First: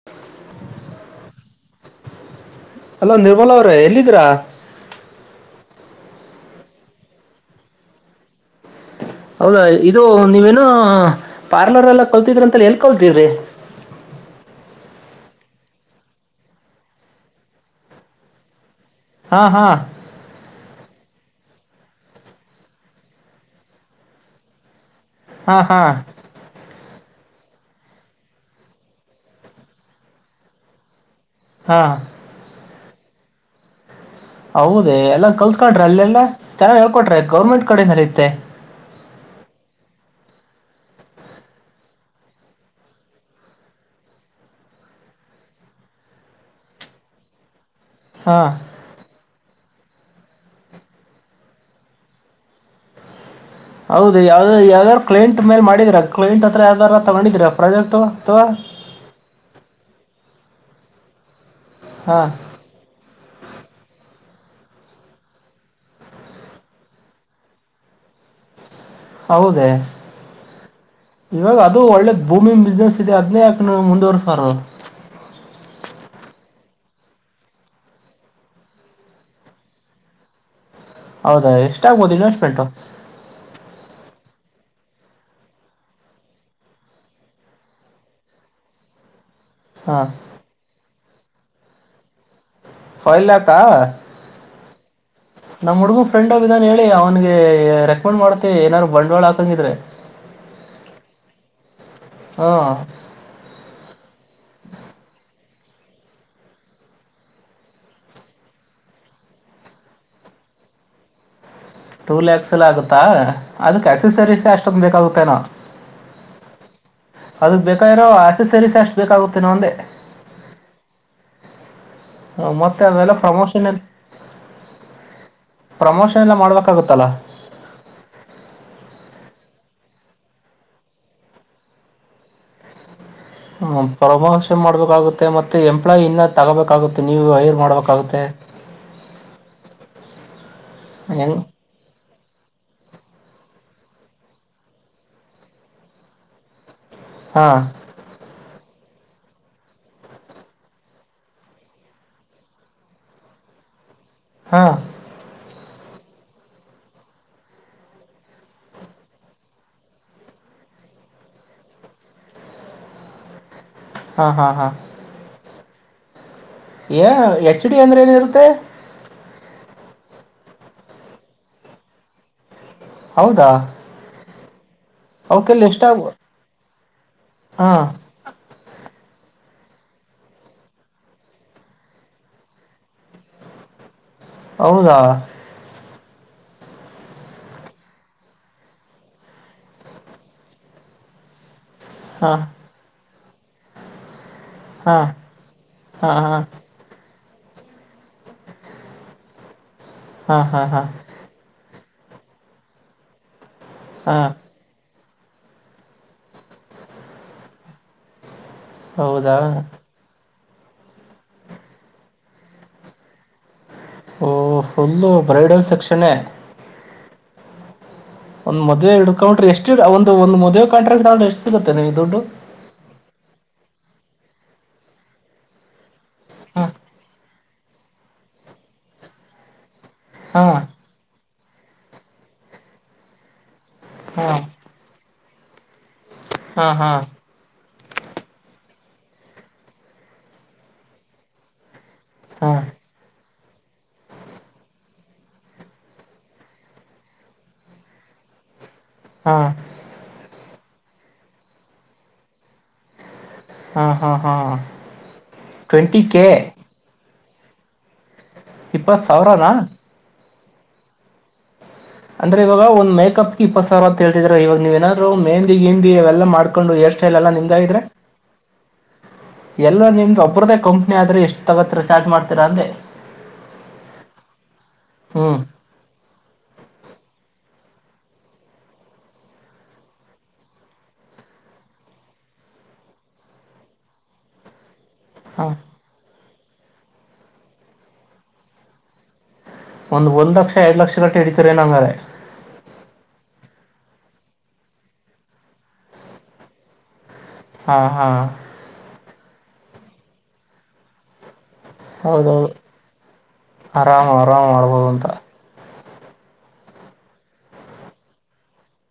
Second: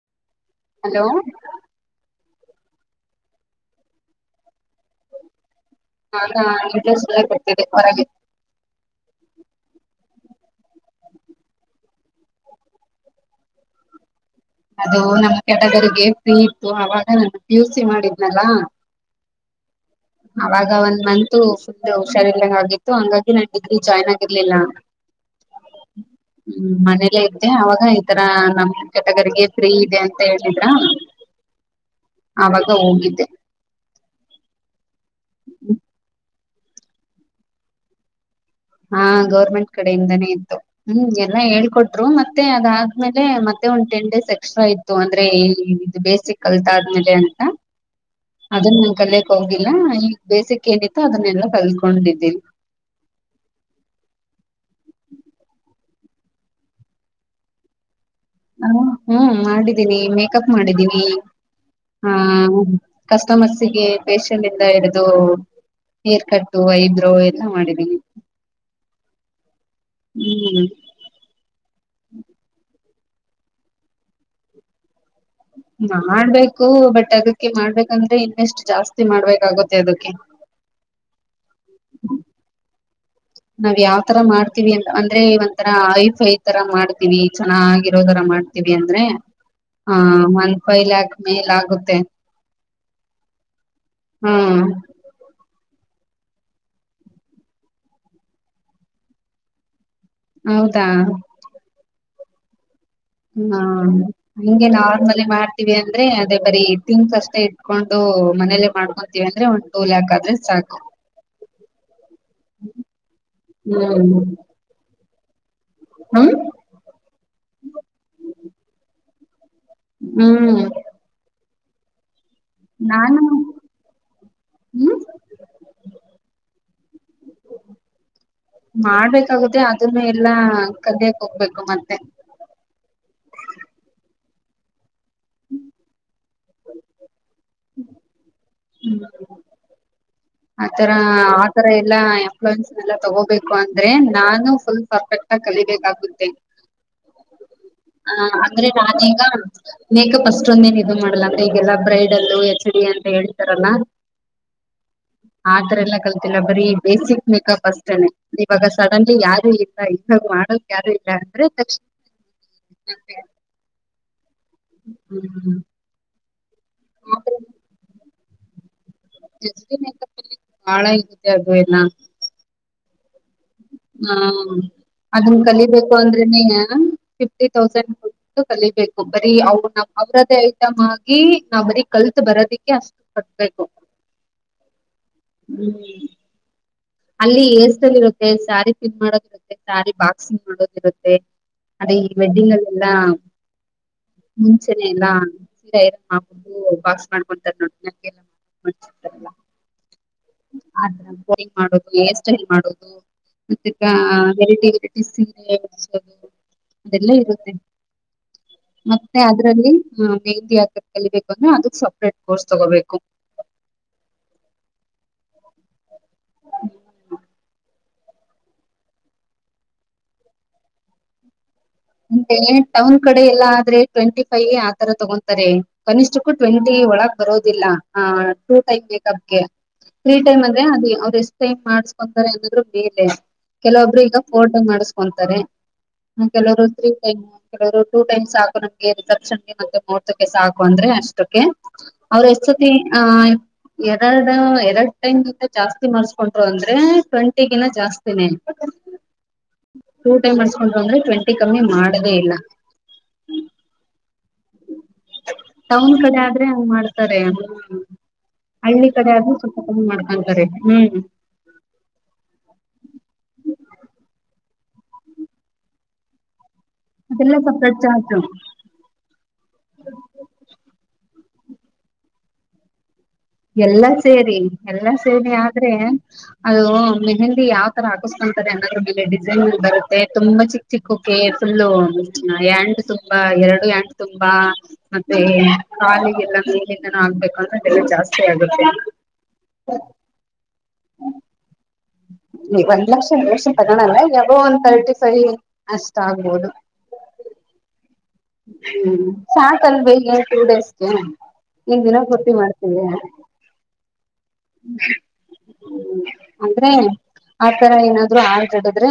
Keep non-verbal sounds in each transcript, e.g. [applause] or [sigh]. [inaudible] Hello hello Nirmala ಅವ್ರೆ ಎಲ್ಲಿದಿರ? ಹಾ [unintelligible] ಹೊರಗೆ ಹೌದಾ ಇದು ನೀವೇನ ಪಾರ್ಲರ್ ಎಲ್ಲ ಕಲ್ತಿದ್ರಂತಲ್ಲ ಎಲ್ ಕಲ್ತಿದ್ರಿ. ಅದು ನಮ್ಮ್ ಕೆಟಗರಿಗೆ ಫ್ರೀ ಇತ್ತು ಆವಾಗ ನಾನ್ ಪಿ ಯು ಸಿ ಮಾಡಿದ್ನಲ್ಲಾ ಹಾ ಹಾ ಅವಾಗ ಒಂದ್ ಮಂತು ಫುಲ್ ಹುಷಾರಿಲ್ದಂಗ್ ಆಗಿತ್ತು ಹಂಗಾಗಿ ನಾನ್ ಡಿಗ್ರಿ ಜಾಯ್ನ್ ಆಗಿರ್ಲಿಲ್ಲ. ಹಾ ಹಾ ಹ್ಮ್ ಮನೇಲ್ಲೇ ಇದ್ದೆ ಅವಾಗ ಈ ತರ ನಮ್ ಕೆಟಗರಿಗೆ ಫ್ರೀ ಇದೆ ಅಂತ ಹೇಳಿದ್ರ. ಹಾ ಆವಾಗ ಹೋಗಿದ್ದೆ. ಹೌದ ಎಲ್ಲಾ ಕಲ್ತ್ಕೊಂಡ್ರ ಅಲ್ಲೆಲ್ಲಾ ಚೆನ್ನಾಗಿ ಹೇಳ್ಕೊಟ್ರೆ ಗೌರ್ಮೆಂಟ್ ಕಡಿಂದರಿತ್ತೆ. ಹಾ ಗೌರ್ಮೆಂಟ್ ಕಡೆಯಿಂದಾನೇ ಇತ್ತು. ಹ್ಮ್ ಎಲ್ಲಾ ಹೇಳ್ಕೊಟ್ರು ಮತ್ತೆ ಅದಾದ್ಮೇಲೆ ಮತ್ತೆ ಒಂದ್ ಟೆನ್ ಡೇಸ್ ಎಕ್ಸ್ಟ್ರಾ ಇತ್ ಅಂದ್ರೆ ಇದು ಬೇಸಿಕ್ ಕಲ್ತ ಆದ್ಮೇಲೆ ಅಂತ ಹಾ ಅದನ್ನ ಏನ್ ಕಲಿಯಕ್ ಹೋಗಿಲ್ಲ ಈಗ್ ಬೇಸಿಕ್ ಏನಿತ್ತು ಅದನ್ನೆಲ್ಲಾ ಕಲ್ಕೊಂಡಿದ್ದೀವಿ ಹೌದು ಯಾವ್ದ ಯಾವ್ದಾದಾರ್ ಕ್ಲೈಂಟ್ ಮೇಲೆ ಮಾಡಿದೀರಾ ಕ್ಲೈಂಟ್ ಹತ್ರ ಯಾವ್ದಾರ ತಗೊಂಡಿದರಾ ಪ್ರಾಜೆಟ್ ಅಥವಾ ಹ್ಮ್ ಮಾಡಿದ್ದೀನಿ ಮೇಕಪ್ ಮಾಡಿದ್ದೀನಿ ಹಾ ಹಾಂ ಕಸ್ಟಮರ್ಸ್ಗೆ ಫಾಷಿಯಲ್ ಇಂದ ಹಿಡಿದು ಏರ್ಕಟ್ಟು ಐಬ್ರೋ ಎಲ್ಲ ಮಾಡಿದೀನಿ ಹೌದೆ ಇವಾಗ ಅದು ಒಳ್ಳೆದ ಭೂಮಿ ಬಿಸ್ನೆಸ್ ಇದೆ ಅದ್ನೇ ಯಾಕ ನೀವ್ ಮುಂದುವರ್ಸಾಬಾರ್ದು ಮಾಡ್ಬೇಕು ಬಟ್ ಅದಕ್ಕೆ ಮಾಡ್ಬೇಕಂದ್ರೆ ಇನ್ವೆಸ್ಟ್ ಜಾಸ್ತಿ ಮಾಡ್ಬೇಕಾಗುತ್ತೆ ಅದಕ್ಕೆ ಹೌದಾ ಎಷ್ಟಾಗಗ್ಬೋದು ಇನ್ವೆಸ್ಟ್ಮೆಂಟು ನಾವ್ ಯಾವ್ ತರ ಮಾಡ್ತಿೀವಿ ಅಂತ ಅಂದ್ರೆ ಒಂಥರ ಐಫ ಐ ತರ ಮಾಡ್ತಿೀವಿ ಚೆನ್ನಾಗಿರೋತರ ಮಾಡ್ತಿವಿ ಅಂದ್ರೆ ಆ ಹಾಂ ಒಂದ ಫೈವ್ ಲ್ಯಾಕ್ ಮೇಲ್ ಆಗುತ್ತೆ ಫೈವ್ ಲ್ಯಾಕ್ ಹಾ ಹ್ಮ್ ಹ ನಮ್ಮ್ ಹುಡ್ಗ ಫ್ರೆಂಡ್ ಒಬ್ಬ ಇದಾನ ಹೇಳಿ ಅವನ್ಗೆ ರೆಕಮೆಂಡ್ ಮಾಡ್ತಿವಿ ಏನಾರು ಬಂಡವಾಳ ಹಾಕಂಗಿದ್ರೆ ಹೌದಾ ಹಾ ಹಾ ಹಂಗೆ ನಾರ್ಮಲ್ಲಿ ಮಾಡ್ತೀವಿ ಅಂದ್ರೆ ಅದೇ ಬರೀ ಥಿಂಗ್ಸ್ ಅಷ್ಟೇ ಇಟ್ಕೊಂಡು ಮನೇಲೆ ಮಾಡ್ಕೊಂತೀವಿ ಅಂದ್ರೆ ಒಂದ್ ಟೂ ಲ್ಯಾಕ್ ಆದ್ರೆ ಸಾಕು ಟೂ ಲ್ಯಾಕ್ಸ್ ಎಲ್ಲ ಆಗುತ್ತಾ ಅದಕ್ಕೆ ಹ್ಮ್ ಅಕ್ಸ್ಸರೀಸ್ ಅಷ್ಟೊಂದು ಬೇಕಾಗುತ್ತೆನ ಹ್ಮ ಅದಕ್ ಬೇಕಾಗಿರೋ ಅಕ್ಸೆಸರೀಸ್ ಅಷ್ಟ್ ಬೇಕಾಗುತ್ತೆನೋ ಅಂದೆ ಹ್ಮ್ ಮತ್ತೆ ಅವೆಲ್ಲ ನಾನು ಪ್ರಮೋಷನ್ ಎ ಹ್ಮ್ ಪ್ರಮೋಷನ್ ಎಲ್ಲ ಮಾಡ್ಬೇಕಾಗುತ್ತಲ್ಲಾ ಮಾಡ್ಬೇಕಾಗುತ್ತೆ ಅದನ್ನು ಎಲ್ಲಾ ಕದಿಯಕ್ ಹೋಗ್ಬೇಕು ಮತ್ತೆ ಹ್ಮ ಪ್ರಮೋಷನ್ ಮಾಡ್ಬೇಕಾಗುತ್ತೆ ಮತ್ತೆ ಎಂಪ್ಲಾಯಿ ಇನ್ನ ತಗೋಬೇಕಾಗುತ್ತೆ ನೀವು ಹೈರ್ ಮಾಡ್ಬೇಕಾಗುತ್ತೆ ಹ್ಮ್ ಆತರ ಹೆಂಗ್ ತರ ಎಲ್ಲಾ ಎಂಪ್ಲಯ್ಸ್ ಎಲ್ಲ ತಗೋಬೇಕು ಅಂದ್ರೆ ನಾನು ಫುಲ್ ಪರ್ಫೆಕ್ಟ್ ಆಗ ಕಲಿಬೇಕಾಗುತ್ತೆ ಹಾ ಹ ಅಂದ್ರೆ ನಾನೀಗ ಮೇಕಪ್ ಅಷ್ಟೊಂದೇನ್ ಇದು ಮಾಡಲ್ಲ ಅಂತ ಈಗೆಲ್ಲ ಬ್ರೈಡಲ್ ಎಚ್. ಡಿ ಅಂತ ಹೇಳ್ತಾರಲ್ಲ ಹಾ ಆತರ ಎಲ್ಲ ಕಲ್ತಿಲ್ಲ ಬರೀ ಬೇಸಿಕ್ ಮೇಕಪ್ ಅಷ್ಟೇನೆ ಇವಾಗ ಸಡನ್ಲಿ ಯಾರು ಇಲ್ಲ ಇದಾಗ್ ಮಾಡ ಮಾಡಕ್ ಯಾರು ಇಲ್ಲ ಅಂದ್ರೆ ಹ ಮತ್ತೆ ಹಾ ಹಾ ಹಾ ಹ್ಮ್ ಹ್ಮ್ ಏ ಎಚ್. ಡಿ ಅಂದ್ರೆ ಏನಿರುತ್ತೆ ಮೇಕಪ್ ಅಲ್ಲಿ ಬಾಳ ಇರುತ್ತೆ ಅದು ಎಲ್ಲ ಹೌದಾ ಹಾ ಅದನ್ ಅವಕ್ಕೆಲ್ಲ ಕಲಿಬೇಕು ಎಷ್ಟಾಗ ಅಂದ್ರೆನ ಫಿಫ್ಟಿ ಹಾಂ ತೌಸೆಂಡ್ ಕಲಿಬೇಕು ಬರೀ ಅವು ನಮ್ಮ ಅವ್ರದೇ ಐಟಮ್ ಆಗಿ ನಾವ್ ಬರೀ ಕಲ್ತ್ ಬರೋದಿಕ್ಕೆ ಅಷ್ಟ ಕಟ್ಟಬೇಕು. ಹೌದಾ ಹು ಅಲ್ಲಿ ಹೇರಸ್ಟೈಲ್ ಇರುತ್ತೆ ಸ್ಯಾರಿ ಪಿನ್ ಮಾಡೋದಿರುತ್ತೆ ಸ್ಯಾರಿ ಬಾಕ್ಸಿಂಗ್ ಮಾಡೋದಿರುತ್ತೆ. ಅದೆ ಹಾಂ ವೆಡ್ಡಿಂಗಲ್ಲಿ ಎಲ್ಲಾ. ಮುಂಚೆನೆ ಹಾ ಎಲ್ಲಾ ಸೀರ ಐರನ್ ಹಾ ಹಾ ಮಾಡಬಿಟ್ಟು ಬಾಕ್ಸ್ ಮಾಡ್ಕೊಂತಾರೆನ ನಂಗೆ ಮಾಡಸುತ್ತೆಲ್ಲಾ. ಹಾ ಹಾ ಹಾ ಆ ತರಾ ಕೋಡಿಂಗ್ ಮಾಡೋದು ಹೇರ ಸ್ಟೈಲ್ ಮಾಡೋದು ಮತ್ತಿಗೇ ಹಾ ವೆರೈಟಿ ವರ. ಸಿರೆ ಅದೆಲ್ಲ ಇರುತ್ತೆ. ಮತ್ತೆ ಹೌದಾ ಅದರಲ್ಲಿ ಹ ಮೆಹಂದಿ ಹಾಕಕೆ ಕಲಿಬೇಕು ಅಂದ್ರೆ ಅದಕ ಸಪ್ರೇಟ್ ಕೋರ್ಸ್ ತಗೋಬೇಕು. ಓ ಫುಲ್ಲು ಬ್ರೈಡಲ್ ಸೆಕ್ಷನೇ. ಹು ಒಂದ ಮದುವೆ ಹಿಡಕೊಂಡಬಿಟ್ರೆ ಎಷ್ಟ ಒಂದ ಮದುವೆ ಕಾಂಟ್ರಾಕ್ಟ್ ಎಷ್ಟು. ಎಷ್ಟು ಗೊತ್ತಾ ನಿಮ್ಮಿದು. ಡೇ ಟೌನ್ ಕಡೆ ಎಲ್ಲಾ ಆದ್ರೆ ಟ್ವೆಂಟಿ ಫೈವ ಆತರಾ ತಗೊತಾರೆ. ಕನಿಷ್ಠಕ್ಕೂ ಹಾಂ ಟ್ವೆಂಟಿ ಒಳಗ್ ಬರೋದಿಲ್ಲಾ ಆ ಟೂ ಟೈಪ್ ಬೇಕಪ್ಗೆ. ಫ್ರೀ ಟೈಮ್ ಹಾಂ ಅಂದ್ರೆ ಅವೆಷ್ಟ. ಟೈಮ್ ಮಾಡ್ಸ್ಕೊಂತಾರೆ ಅನ್ನೋದ್ರ ಮೇಲೆ ಕೆಲವೊಬ್ರು ಈಗ ಹಾಂ ಫೋಟೋ ಮಾಡಸ್ಕೊಂತಾರೆ. ಹ ಕೆಲವರೊ ಹಾಂ ಹಾಂ ಕೆಲವರು ಟೂ ಟೈಮ್ಸ್ ಸಾಕು ನಮ್ಗೆ ರಿಸೆಪ್ಷನ್ಗೆ ಮತ್ತೆಮೂಹೂರ್ತಕ್ಕೆ ಸಾಕು ಅಂದ್ರೆ ಅಷ್ಟಕ್ಕೆ. ಅವ್ರ ಹಾಂ ಎಷ್ಟತಿ ಆಯ್. ಎರಡು ಎರಡ್ ಟೈಮ್ಗಿಂತ ಜಾಸ್ತಿ ಮಾಡಸ್ಕೊಂಡರು ಅಂದ್ರೆ ಟ್ವೆಂಟಿಗಿನ ಜಾಸ್ತಿ. ಸ್ತಿನೇ ಇರುತ್ತೆ. ಹಾ ಟೂ ಟೈಮ್ ಮಾಡಸ್ಕೊಂಡು ಅಂದ್ರೆ ಟ್ವೆಂಟಿ ಕಮ್ಮಿ ಮಾಡದೇ ಇಲ್ಲಾ. ಹಾ ಹಾ ಹಾ ಟೌನ್ ಕಡೆ ಆದ್ರೆ ಹಂಗ್ ಮಾಡ್ತಾರೆ. ಹಳ್ಳಿ ಇಪ್ಪತ್ತು ಕಡೆ ಆದ್ರೂ ಸಾವಿರನಾ ಸ್ವಲ್ಪ ಕಮ್ಮಿ ಮಾಡ್ಕೊಂತಾರೆ ಹೂ. ಅಂದ್ರೆ ಇವಾಗ ಒಂದ ಮೇಕಪ್ಗೆ ಇಪ್ಪತ್ತ ಸಾವಿರ ಅಂತ ಹೇಳತ್ತಿದೀರಾ ಇವಾಗ ನೀವ ಏನಾದರು ಮೆಹಿಂದಿ ಎಲ್ಲ ಮಾಡಕೊಂಡು ಎಷ್ಟು. ಹೇರಸ್ಟೈಲ್ ಎಲ್ಲಾ ಅದೆಲ್ಲ ನಿಮ್ಮದೆ ಸಪ್ರೇಟ್ ಆಗಿದ್ರೆ. ಚಾರ್ಜ್ ಎಲ್ಲಾ ನಿಮ್ದ ಒಬ್ಬರದ್ದೇ ಕಂಪ್ನಿ ಆದ್ರೆ ಎಷ್ಟು ತಗೋತ್ತೀರಾ ಚಾರ್ಜ್ ಮಾಡ್ತೀರ ಅಂದೆ. ಎಲ್ಲಾ ಸೇರಿ ಎಲ್ಲಾ ಹ್ಞೂ ಸೇರಿ ಆದ್ರೆ. ಅದು ಮೆಹಂದಿ ಯಾವ ತರಾ ಹಾಕಸ್ಕೊಂತಾರೆ ಅನ್ನೋದ್ರ ಮೇಲೆ ಡಿಸೈನ್ ಬರುತ್ತೆ ತುಂಬಾ ಚಿಕ್ಕ ಚಿಕ್ಕೋಕೆ ಫುಲ್ಲು ಹ್ಯಾಂಡ ತುಂಬಾ ಎರಡು ಹ್ಯಾಂಡ ತುಂಬಾ. ಮತ್ತೆ ಹಾಂ ಕಾಲಿಗೆಲ್ಲಾ ಸಗೆತನು ಆಗ್ಬೇಕುಂದ್ರೆ ಬೆಲೆ ಜಾಸ್ತಿ. ಸ್ತಿ ಆಗುತ್ತೆ. ಒಂದ ಒಂದ್ ಲಕ್ಷ ಎರಡು ಲಕ್ಷಗಟ್ಟ ಹಡಿತರೆನ ಹಂಗಾರೆ. ನೀ ಒಂದ್ ಲಕ್ಷ ಒಂದ್ ಲಕ್ಷ ತಗೋಣಲ್ಲ ಯಾಗೋ ಒಂದ ತರ್ಟಿ ಫೈವ್ ಅಷ್ಟ ಆಗ್ಬೋದು. ಹಾ ಹಾ ಹೂ ಸಾಕಲವೆ ಇಗ ಟೂ ಡೇಸ್ಗೆ. ಇನ್ ದಿನ ಪೂರ್ತಿ ಹೌದೌದು ಮಾಡ್ತೀವ. ಆರಾಮ ಆರಾಮ ಮಾಡ್ಬೋದು ಅಂತ ಹು ಅಂದ್ರೆ ಆತರಾ ಏನಾದ್ರು ಆಡ್ರ ಹಿಡದ್ರೆ.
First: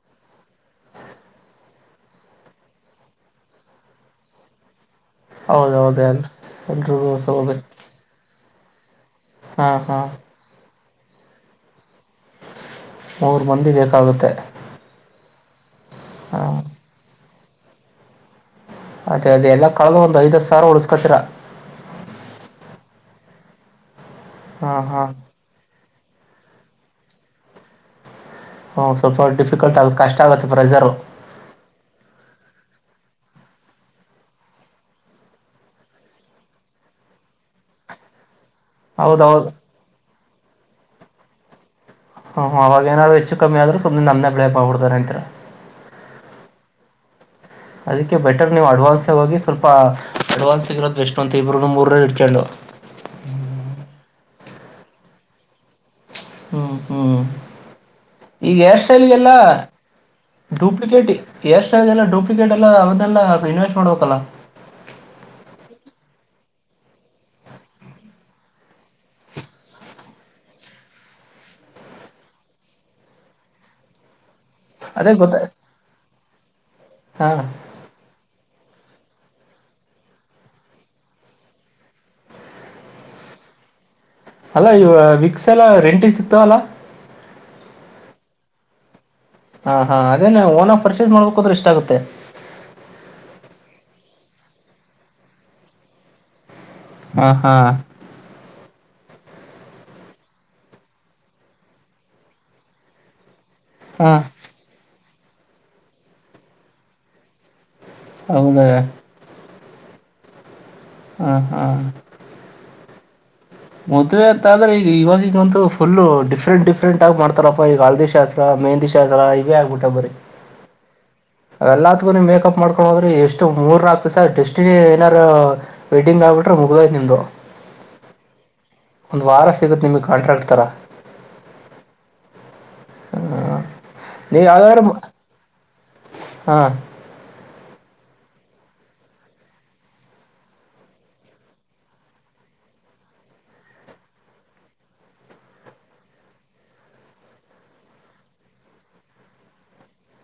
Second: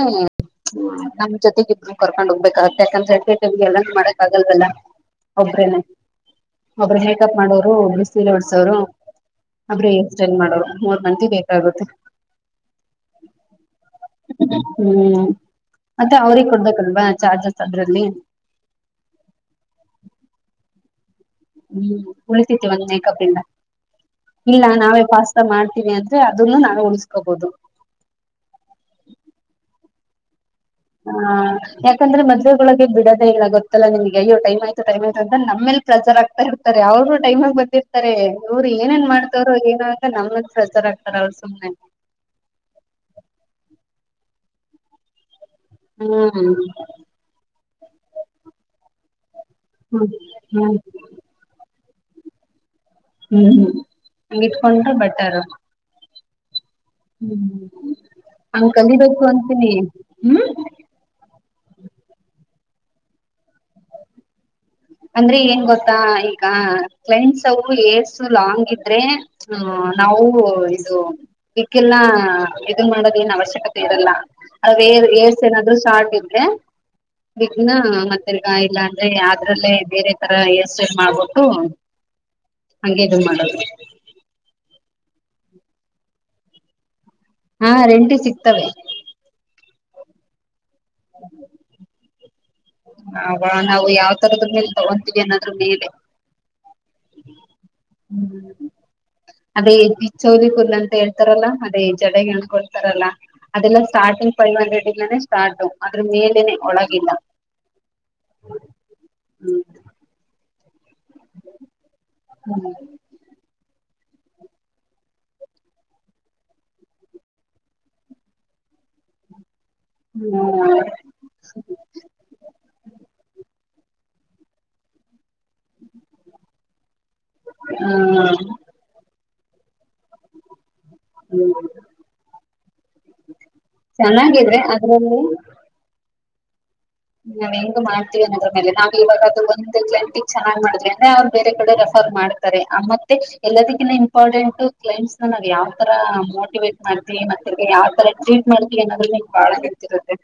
ಹು ನಮ್ಮ ಜೊತೆಗ ಇಬ್ರು ಕರ್ಕೊಂಡ್ ಹೋಗ್ಬೇಕಾಗತ್ತ ಯಕಂದ ಎಟ್ಟಟೈಮ್ಗೆ ಎಲ್ಲಾ ಮಾಡಕ್ ಆಗಲ್ವಲ್ಲಾ. ಹೌದು ಒಬ್ರೇನ್ನ ಹೌದು ಎಲ್ ಎಲ್ರಿಗೂ ಒಬ್ಬರು ಮೇಕಪ್ ಸೌಲಭ್ಯ ಮಾಡೋರು ಒಬ್ಬರ್. ಸೀರೆ ವುಡ್ಸವರು ಹಾಂ ಒಬ್ಬರು ಹಾಂ ಹೇರಸ್ಟೈಲ್ ಮಾಡೋರು ಮೂರ್ ಮಂದಿ ಬೇಕಾಗುತ್ತೆ. ಮೂರು ಮಂದಿ ಬೇಕಾಗುತ್ತೆ ಹ್ಮ್ ಮತ್ತೆ ಅವ್ರಿಗೆ ಹಾಂ ಕೊಡ್ಬೇಕಲ್ವಾ ಚಾರ್ಜಸ್ ಅದ್ರಲ್ಲಿ ಅದೇ ಅದೆಲ್ಲ ಕಳದ ಒಒಂದ್ ಐದತ್ತು ಸಾವರ ಉಳಿಸ್ಕೋತಿರ ಹ್ಮ್ ಉಳಿತತಿ ಒಂದ್ ಮೇಕಪ್ ಇಂದ ಇಲ್ಲ ಹಾಂ ನಾವೇ ಹಾಂ ಪಸ್ ಮಾಡ್ತೀವಿ ಅಂದ್ರೆ ಅದನ್ನು ನಾವು ಉಣಿಸ್ಕೋಬಹುದು ಹ ಸ್ವಲ್ಪ ಡಿಫಿಕಲ್ಟ್ ಆಗುತ್ತೆ ಕಷ್ಟ ಆಗುತ್ತೆ ಪ್ರೆಷರ್ ಹಾ ಯಾಕಂದ್ರೆ ಮದುವೆೊಳಗೆ ಬಿಡದೇ ಇಲ್ಲ ಗೊತ್ತಲ್ಲಮಗೆಯ್ಯ ಟಮ್ ಆಯ್ತ ಟೈಮ್ ಆಯ್ತ ಅ್ರ ನಮ್ಮೇಲ್ ಸಜರಾಗ್ತಾ ಇರ್ತಾರೆ ಅವರು ಟೈಮ್ಗ ಬಂದಿರ್ತಾರೆ ಅವವರು ಏನೇನ್ ಹೌದೌದು ಮಾಡ್ತವಾರೋ ಏನ ಅಂತ ನಮ್ಮ ಪ್ರೆಷರ್ ಹಾಕ್ತಾರೆ ಸುಮ್ಮನೆ ಹ್ಮ್ ಅವಾಗ ಏನಾದರು ಹೆಚ್ಚು ಕಮ್ಮಿ ಆದ್ರ ಸುಮನೆ ನಮ್ಮನೇ ಬ್ಲೇಮ್ ಮಾಡಬಿಡ್ತಾರ ಅಂತರ ಹ್ಮ್ ಅದಕ್ಕೆ ಬೆಟರ್ ನೀವು ಅಡ್ವಾನ್ಸ್ ಹೋಗಿ ಸ್ವಲ್ಪ ಹ್ಮ್ ಅಡ್ವಾನ್ಸ್ ಹ್ಮ್ ಸಿಗರೋದು ಎಷ್ಟು ಅಂತ ಇಬ್ಬರು ಮೂರ ಹಿಡ್ಕೊಂಡು ಹ್ಮ್ ಹ್ಮ್ ಹಂಗ ಇಟ್ಕೊಂಡ್ರು ಬೆಟ್ಟರ್ ಹ್ಮ್ ಹ್ಮ್ ಈಗ ಹಂಗ್ ಹೇರ್ ಸ್ಟೈಲ್ ಗೆ ಕಲಿಬೇಕು ಎಲ್ಲ ಅಂತೀನಿ ಹ್ಮ್ ಡೂಪ್ಲಿಕಟ್ ಏರ್ ಸ್ಟೈಲ್ ಎಲ್ಲ ಡೂಪ್ಲಿಕಟ್ ಎಲ್ಲ ಅದೆಲ್ಲ ಇನ್ವೆಸ್ಟ್ ಮಾಡಬೇಕಲ್ಲ ಅಂದ್ರೆ ಏನ್ ಗೊತ್ತಾ ಈಗ ಕ್ಲೈಂಟ್ಸ್ ಅವು ಹೈರ್ಸ್ ಲಾಂಗ್ ಇದ್ರೆ ಹ್ಮ ನಾವು ಇದು ಈಕ್ಕೆಲ್ಲಾ ಇದ ಮಾಡೋದ ಏನ್ ಅವಶ್ಯಕತೆ ಇರಲ್ಲ ಅ ಅದೇ ಗೊತ್ತ ಏರ್ಸ್ ಏನಾದ್ರು ಸ್ಟಾರ್ಟ್ ಇದೆಗ ಹಾ ಮೆ ಕ ಇಲ್ಲ ಅಂದ್ರೆ ಯದ್ರಲ್ಲೇ ಬೇರೆ ತರ ಎಷ್ಟ ಮಾಡ್ಬಿಟ್ಟು ಹಂಗಗೆ ಇದ ಮಾಡದು ಅಲ್ಲ ಇವ ವಿಕ್ಸ್ ಎಲ್ಲ ರೆಂಟಿಗೆ ಸಿತ ಅಲ್ಲಾ ಹಾ ರೆಂಟಿ ಸಿಗ್ತವೆ ಹಾ ಹಾ ಅದೇ ಓನ ಪರ್ಚೇಸ್ ಮಾಡ್ಬೇಕಕ್ ಹದ್ರೆ ಇಷ್ಟ ಆಗುತ್ತೆ ಆ ನಾವು ಯಾವ್ ತರದ್ರ ಮೇಲೆ ತಗೊಂತೀವಿ ಅನ್ನದ್ರ ಮೇಲೆ ಹ ಹಾ ಹ್ಮ್ ಅದೇ ಬಿಚೌಲಿ ಫುಲ್ ಅಂತ ಹೇಳ್ತಾರಲ್ಲ ಅದೇ ಜಡೆ ಹಣಕೊಡ್ತಾರಲ್ಲ ಅದೆಲ್ಲ ಹಾ ಸ್ಟಾರ್ಟಿಂಗ್ ಫೈವ್ ಹಂಡ್ರೆಡ್ಲ್ಲಾನನೆ ಸ್ಟಾರ್ಟು ಅದ್ರ ಮೇಲನೆ ಒಳಗಿಲ್ಲ ಹೌದ ಹ್ಮ್ ಹ್ಮ ಹಾ ಹ್ಮ್ ಮದ್ವೆ ಅಂತಂದ್ರೆ ಈಗ ಇವಾಗ ಈಗಂತ ಫುಲ್ ಡಿಫ್ರೆಂಟ್ ಡಿಫ್ರೆಂಟ್ ಆಗಿ ಮಾಡ್ತಾರಪ್ಪಾ ಈಗ ಹಳದಿ ಶಾಸ್ಟ್ರ ಮೆಹಂದಿ ಶಸ್ತ್ರ ಇವೇ ಆಗ್ಬಿಟ್ಟ ಬರೀ ಹ್ಮ್ ಅವಲ್ಲತ್ಗೂ ಮೇಕಪ್ ಮಾಡ್ಕೊಂಡು ಹದ್ರರು ಎಷ್ಟು ಮೂರ್ ನಾಲ್ಕು ದಿವ್ಸ ಎನ ಏನಾರರು ವೆಡ್ಡಿಂಗ್ ಆಗಿಟ್ರೆ ಮುಗಿದು ಓಯ್ತು ನಿಮ್ದು ಹ್ಮ್ ಒಂದ್ ವಾರ ಸಿಗುತ್ತೆ ನಿಮಗ್ ಕಾಟ್ರಾಕ್ಟ್ ತರ ಹ್ಮ್ ಹ್ಮ ನೀ ಚೆನ್ನಾಗಿದ್ರೆ ಯಾವರ ಅದ್ರಲ್ಲಿ ಹಾ ನಾವ್ ಹೆಂಗ್ ಮಾಡ್ತೀವಿ ಅನ್ನದ್ರ ಮೇಲೆ ನಾವ ಇವಾಗ ಅದು ಒಂದು ಗ್ಂಟಿ ಚೆನ್ನ್ ಮಾಡ್ವಿ ಅಂದ್ರೆ ಅವ್ ಬೇರೆ ಕಡೆ ರೆಫರ್ ಮಾಡಿ ಮತ್ತೆ ಎಲ್ಲದಕ್ಕಿ ಇಂಪಾರ್ಟೆಂಟ್ ಕ್ಲೈಂಟ್ಸ್ ನ ನಾವ್ ಯಾವ ತರ ಮೋಟಿವೇಟ್ ಮಾಡ್ತವಿ ಮತ್ತೆ ಯಾವ್ ತರ ಟ್ರೀಟ್ ಮಾಡ್ತವಿ ಅನ್ನೋದ ನಿ ಬಾಳ ಗೊತ್ತಿರುತ್ತೆ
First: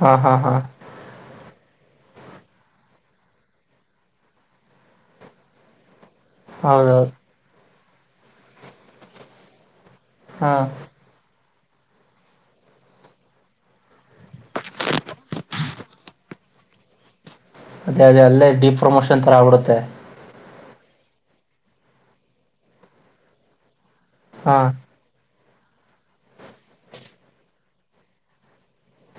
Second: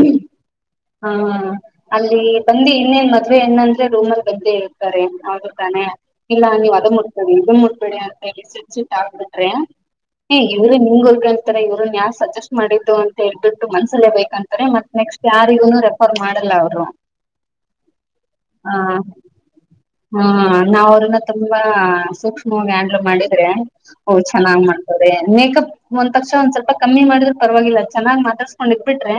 ಹಾಂ ಹಾಂ ಹಾಂ ಹ್ಮ ಹ್ಮ ಅಲ್ಲಿ ಬಂದಿ ಇನ್ನೇನ್ ಮದ್ವೆ ಹೆಣ್ಣಂದ್ರೆ ರೂಮಲ್ ಬಂದೆ ಇರ್ತಾರೆ ಹೌದು ತಾನೆ. ಇಲ್ಲ ನೀವ್ ಅದು ಹೌದೌದು ಮುಟ್ಟಬೇಡಿ ಇದು ಮುಟ್ಟಬೇಡಿ ಅಂತ ಹೇಳಿ ಸಿಟ್ ಸಿಟ್ ಆಕ್ಬಿಟ್ರೆ. ಏ ಹಾಂ ಇವ್ರೇನ್ ಹಿಂಗ್ ಉರ್ಕೊಂತರೆ ಇವ್ರನ್ ಯಾರ್ ಸಜೆಸ್ಟ್ ಮಾಡಿದ್ದು ಅಂತ ಹೇಳ್ಬಿಟ್ಟು ಮನ್ಸ್ಸಲ್ಲೇ ಬೈಕಂತಾರೆ ಮತ್ ನೆಕ್ಸ್ಟ್. ಯಾರಿಗುನು ರೆಫರ್ ಮಾಡಲ್ಲ ಅವ್ರು. ಅದೇ ಅದೇ ಅಲ್ಲೇ ಡಿ ಆ ಪ್ರ್ರಮೋಷನ್ ತರ ಆಗ್ಬಿಡುತ್ತೆ. ಹಾ ನಾವ್ ಅವ್ರನ್ನ ತುಂಬಾ ಸೂಕ್ಷ್ಮವಾಗಿ ಹ್ಯಾಂಡ್ಲಾ ಮಾಡಿದ್ರೆ ಓ ಚೆನ್ನಾಗ್ ಹಾಂ ಮಾಡ್ ಅದೆ ಮೇಕಪ್ ಒಂದ್ ತಕ್ಷ ಒಂದ್ ಸ್ವಲ್ಪ ಕಮ್ಮಿ ಮಾಡಿದ್ರರು ಪರವಾಗಿಲ್ಲ ಚೆನ್ನಾಗ್ ಮಾತಾಡ್ಸ್ಕೊಂಡ್ ಇಡ್ಬಿಟ್ರೆ.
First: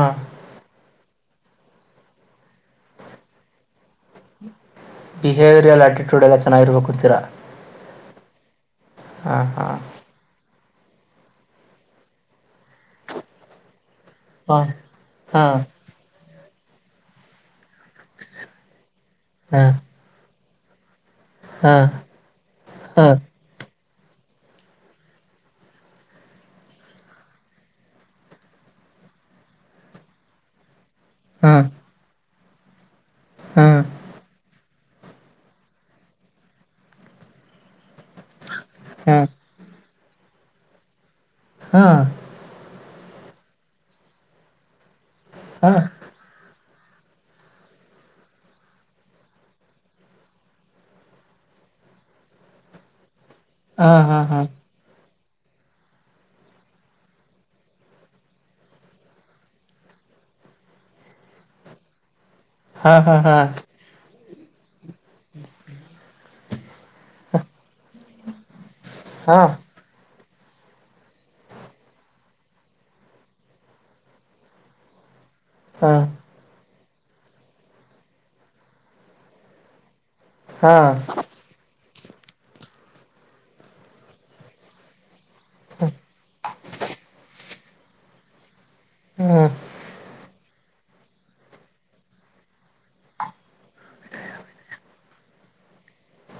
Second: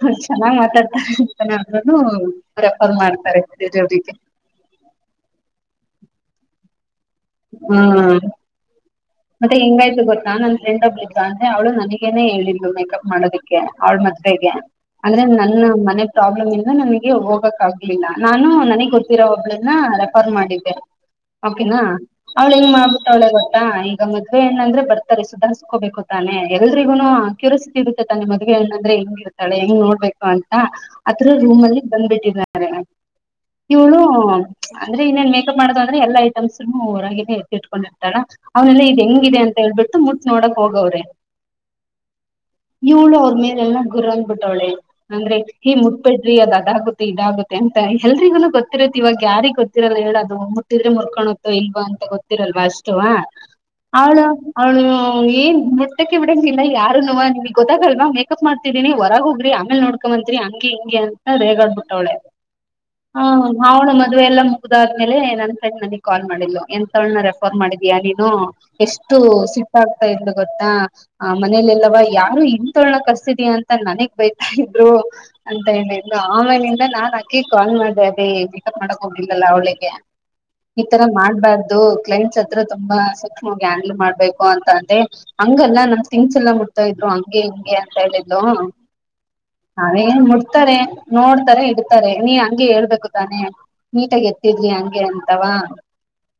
ಹ್ ಚೆನ್ನಾಗ್ ಮಾತಾಡ್ತಾರೆ ಅಂತಾನ ಅಂದ್ರೂ ಪ್ರೆಫರ್ ಮಾಡ್ತಾರೆ ಬೇರೆಯವರಿಗೆ. ಬಿಹೇವಿಯರ ಆಟಿಟ್ಯೂಡ್ ಎಲ್ಲ ಚೆನ್ನಾಗಿರ್ಬೇಕು ಅಂತೀರಾ. ಹ್ಮ್ ಮತ್ತೆ ಹಾಂ ಹೆಂಗಾಯ್ತು ಗೊತ್ತ ನನ್ ಫ್ರೆಂಡ್ ಒಬ್ಳು ಇದ್ಳು ಅಂದ್ರೆ ಅವ್ಳು ನನಿಗೇನೆ ಹೇಳಿದ್ಲು ಮೇಕಪ್ ಮಾಡೋದೀಕ್ಕೆ. ಅವ್ಳ ಮದ್ವೆಗೆ ಅಂದ್ರೆ ಹಾಂ ನನ್ನ ಮನೆ ಪ್ರಾಬ್ಲಮ್ ಇಂದ ನನಗೆ ಹೋಗಕ್ ಆಗ್ ಇಲ್ಲ ನಾನು ನನಗ್ ಗೊತ್ತಿರೋ ಒಬ್ಳನ್ನ ಹಾಂ ರೆಫರ್ ಮಾಡಿದ್ದೆ. ಓಕೆನಾ ಹಾಂ ಅವ್ಳ ಹೆಂಗ್ ಹಾಂ ಮಾಡ್ಬಿಟ್ಟೊಳೆ ಗೊತ್ತಾ ಈ ಈಗ ಮದ್ವೆ ಹೆಣ್ಣ ಅಂದ್ರೆ ಬರ್ತಾರೆ ಸುಧಾರ್ಸ್ಕೋಬೇಕು ತಾನೆ ಎಲ್ರಿಗೂನು ಕ್ಯುರಾಸಿಟಿ ಇರುತ್ತೆ ತಾನೆ ಮದ್ವೆ ಹೆಣ್ಣ ಅಂದ್ರೆ ಹೆಂಗಿ ತಳೆ ಹೆಂಗ್ ನೋಡ್ಬೇಕು ಅಂತ. ಆತ್ರರ ರೂಮ್ ಅಲ್ಲಿ ಬಂದ್ಬಿಟ್ಟಿದ್ದಾರೆ ಹಾಂ ಹಾಂ ಇವಳು. ಅಂದ್ರೆ ಇನ್ನೇನ್ ಮೇಕಪ್ ಮಾಡದು ಅಂದ್ರೆ ಎಲ್ಲ ಐಟಮ್ಸ್ ನು ಹೊರಗೆ ಎತ್ತಿಟ್ಕೊಂಡಿರ್ತಾಳ ಅವ್ನಲ್ಲ ಇದು ಹಾಂ ಹಾಂ ಹಾಂ ಹೆಂಗಿದೆ. ಅಂತ ಹೇಳ್ಬಿಟ್ಟು ಮುಟ್ಟ ನೋಡಕ್ ಹೋಗವ್ರೆ. ಹಾ ಇವ್ಳು ಅವ್ರ ಮೇಲೆಲ್ಲ ಗುರಂದ್ ಬಿಟ್ಟವಳೆ ಅಂದ್ರೆ ಹಾಂ ಹಾಂ ಹಾಂ ಹಾಂ ಹಿ ಮುಟ್ಟಬೆಡ್ರಿ ಅದ ಅದಾಗುತ್ತ. ಇದಾಗುತ್ತೆ ಅಂತ ಎಲ್ರಿಗುನು ಗೊತ್ತಿರುತ್ತ ಇವಾಗ ಯಾರಿಗೆ ಗೊತ್ತಿರಲ್ಲ ಹೇಳು ಅದು ಮುಟ್ಟಿದ್ರೆ ಮೂರ್ಕೋಣ ಹೋಗ್ತವೆ ಇಲ್ವಾ ಅಂತ ಗೊತ್ ಗೊತ್ತಿರಲ್ವಾ ಅಷ್ಟುವಾ ಅವ್ಳು ಹಾಂ ಅವ್ಳು. ಓ ಎನ್ ಮುಟ್ಟಕ್ಕೆ ಬಿಡಂಗಿಲ್ಲ ಯಾರುನುವ ನಿಮಿಗ್ ಗೊತ್ತಾಗಲ್ವಾ ಮೇಕಪ್ ಮಾಡ್ತಿದೀನಿ ಹೊರಗ ಹೋಗ್ರಿ ಆಮೇಲ್ ನೋಡ್. ಕಮಂತ್ರಿ ಹಂಗೆ ಹಿಂಗೆ ಅಂತ ರೆಗಾಡ್ಬಿಟ್ಟವಳೆ. ಹಾ ಹಾಂ ಅವ್ಳ ಮದ್ವೆ ಎಲ್ಲಾ ಮುಗ್ದಾದ್ಮೇಲೆ ನನ್ ಫ್ರೆಂಡ್ ನನಗ್ ಕಾಲ್ ಮಾಡಿದ್ಲು ಎ ಹೆಂತೋಳ್ನ ರೆಫರ್ ಮಾಡಿದೀಯ ನೀನು ಎಷ್ಟು ಸಿಟ್ಟಾಗ್ತ ಇದ್ಲು ಗೊತ್ತಾ. ಆ ಮನೇಲೆಲ್ಲವ ಯಾರು ಇಂತೊಣ ಕರ್ಸಿದ್ದೀಯಾ ಅಂತ ನನಿಗ್ ಬೈತಾ ಇದ್ರು. ಅಂತ ಹೇಳಿದ್ಲು ಆಮೇಲಿಂದ ನಾನ್ ಅಕಿ ಕಾಲ್ ಮಾಡ್ದೆ ಅದೆ ಪಿಕಪ್ ಮಾಡಕ್ ಹೋಗಲ್ಲಿಲ್ಲ ಅವಳಿಗೆ. ಹಾಂ ಹಾಂ ಹಾಂ ಈತರ ಮಾಡ್ಬಾರ್ದು ಕ್ಲೈಂಟ್ಸ್ ಹತ್ರ ತುಂಬಾ. ಸೂಕ್ಷ್ಮವಾಗಿ ಹ್ಯಾಂಡ್ಲ್ ಮಾಡ್ಬೇಕು ಅಂತ ಅಂದೆ ಹಂಗಲ್ಲ ನಮ್ ತಿಂಗ್ಸ್ ಎಲ್ಲ ಮುಡ್ತಾ ಇದ್ರು ಹಂಗೆ ಹಿಂಗೆ [unintelligible] ಹೇಳಿದ್ಲು ಹ್ಮ್ ಅದೆ ಏನ್ ಮುಡ್ತಾರೆ ನೋಡ್ತಾರೆ ಇಡ್ತಾರೆ ನೀ ಹಂಗೆ ಹೇಳ್ಬೇಕು ತಾನೇ. ನೀಟಾಗಿ ಎತ್ತಿಡ್ಲಿ ಹಂಗೆ ಅಂತವಾ.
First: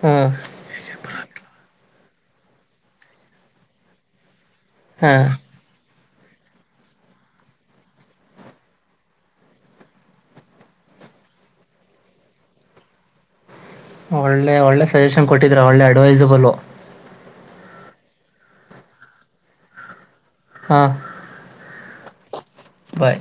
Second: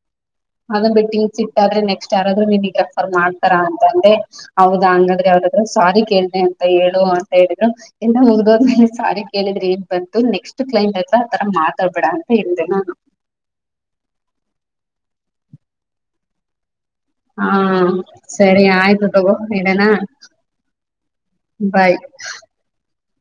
ಹ್ಮ್ ಅದನ್ ಬಿಟ್ಟಿ ಈ ಸಿಟ್ಟಾದ್ರೆ ನೆಕ್ಸ್ಟ್ ಯಾರದ್ರು ನೀನೀಗ ರೆಫರ್ ಮಾಡ್ತಾರಾ ಅಂತ ಅಂದೆ ಅವಗ ಹಂಗ ಹಾಂ ಅಂದ್ರೆ ಅವ್ರ್ದ. ಅ ಸ್ವಾರಿ ಕೇಳ್ದೆ ಅಂತ ಹೇಳು ಅಂತ ಹೇಳಿದ್ರು. ಏಲ್ಲ ಮುಗ್ದೋದ್ಮೇಲೆ ಸ್ವಾರಿ ಕೇಳಿದ್ರೆ ಏನ್ ಬಂತು ನೆಕ್ಸ್ಟ್ ಕ್ಲೈಂಟ್ ಹತ್ರ ಆತರ ಮಾತಾಡ್ಬೇಡ ಅಂತ ಹೇಳಿದ್ದೆ ನಾನು. ಒಳ್ಳೆ ಒಳ್ಳೆ ಸಜೆಷನ್ ಕೊಟ್ಟಿದ್ರ ಒಳ್ಳೆ ಅಡ್ವೈಸಬಲು. ಹಾ ಸರಿ ಆಯ್ತು ತೊಗೊ ಇಡನಾ. ಹಾ ಬಾಯ್ ಬಾಯ್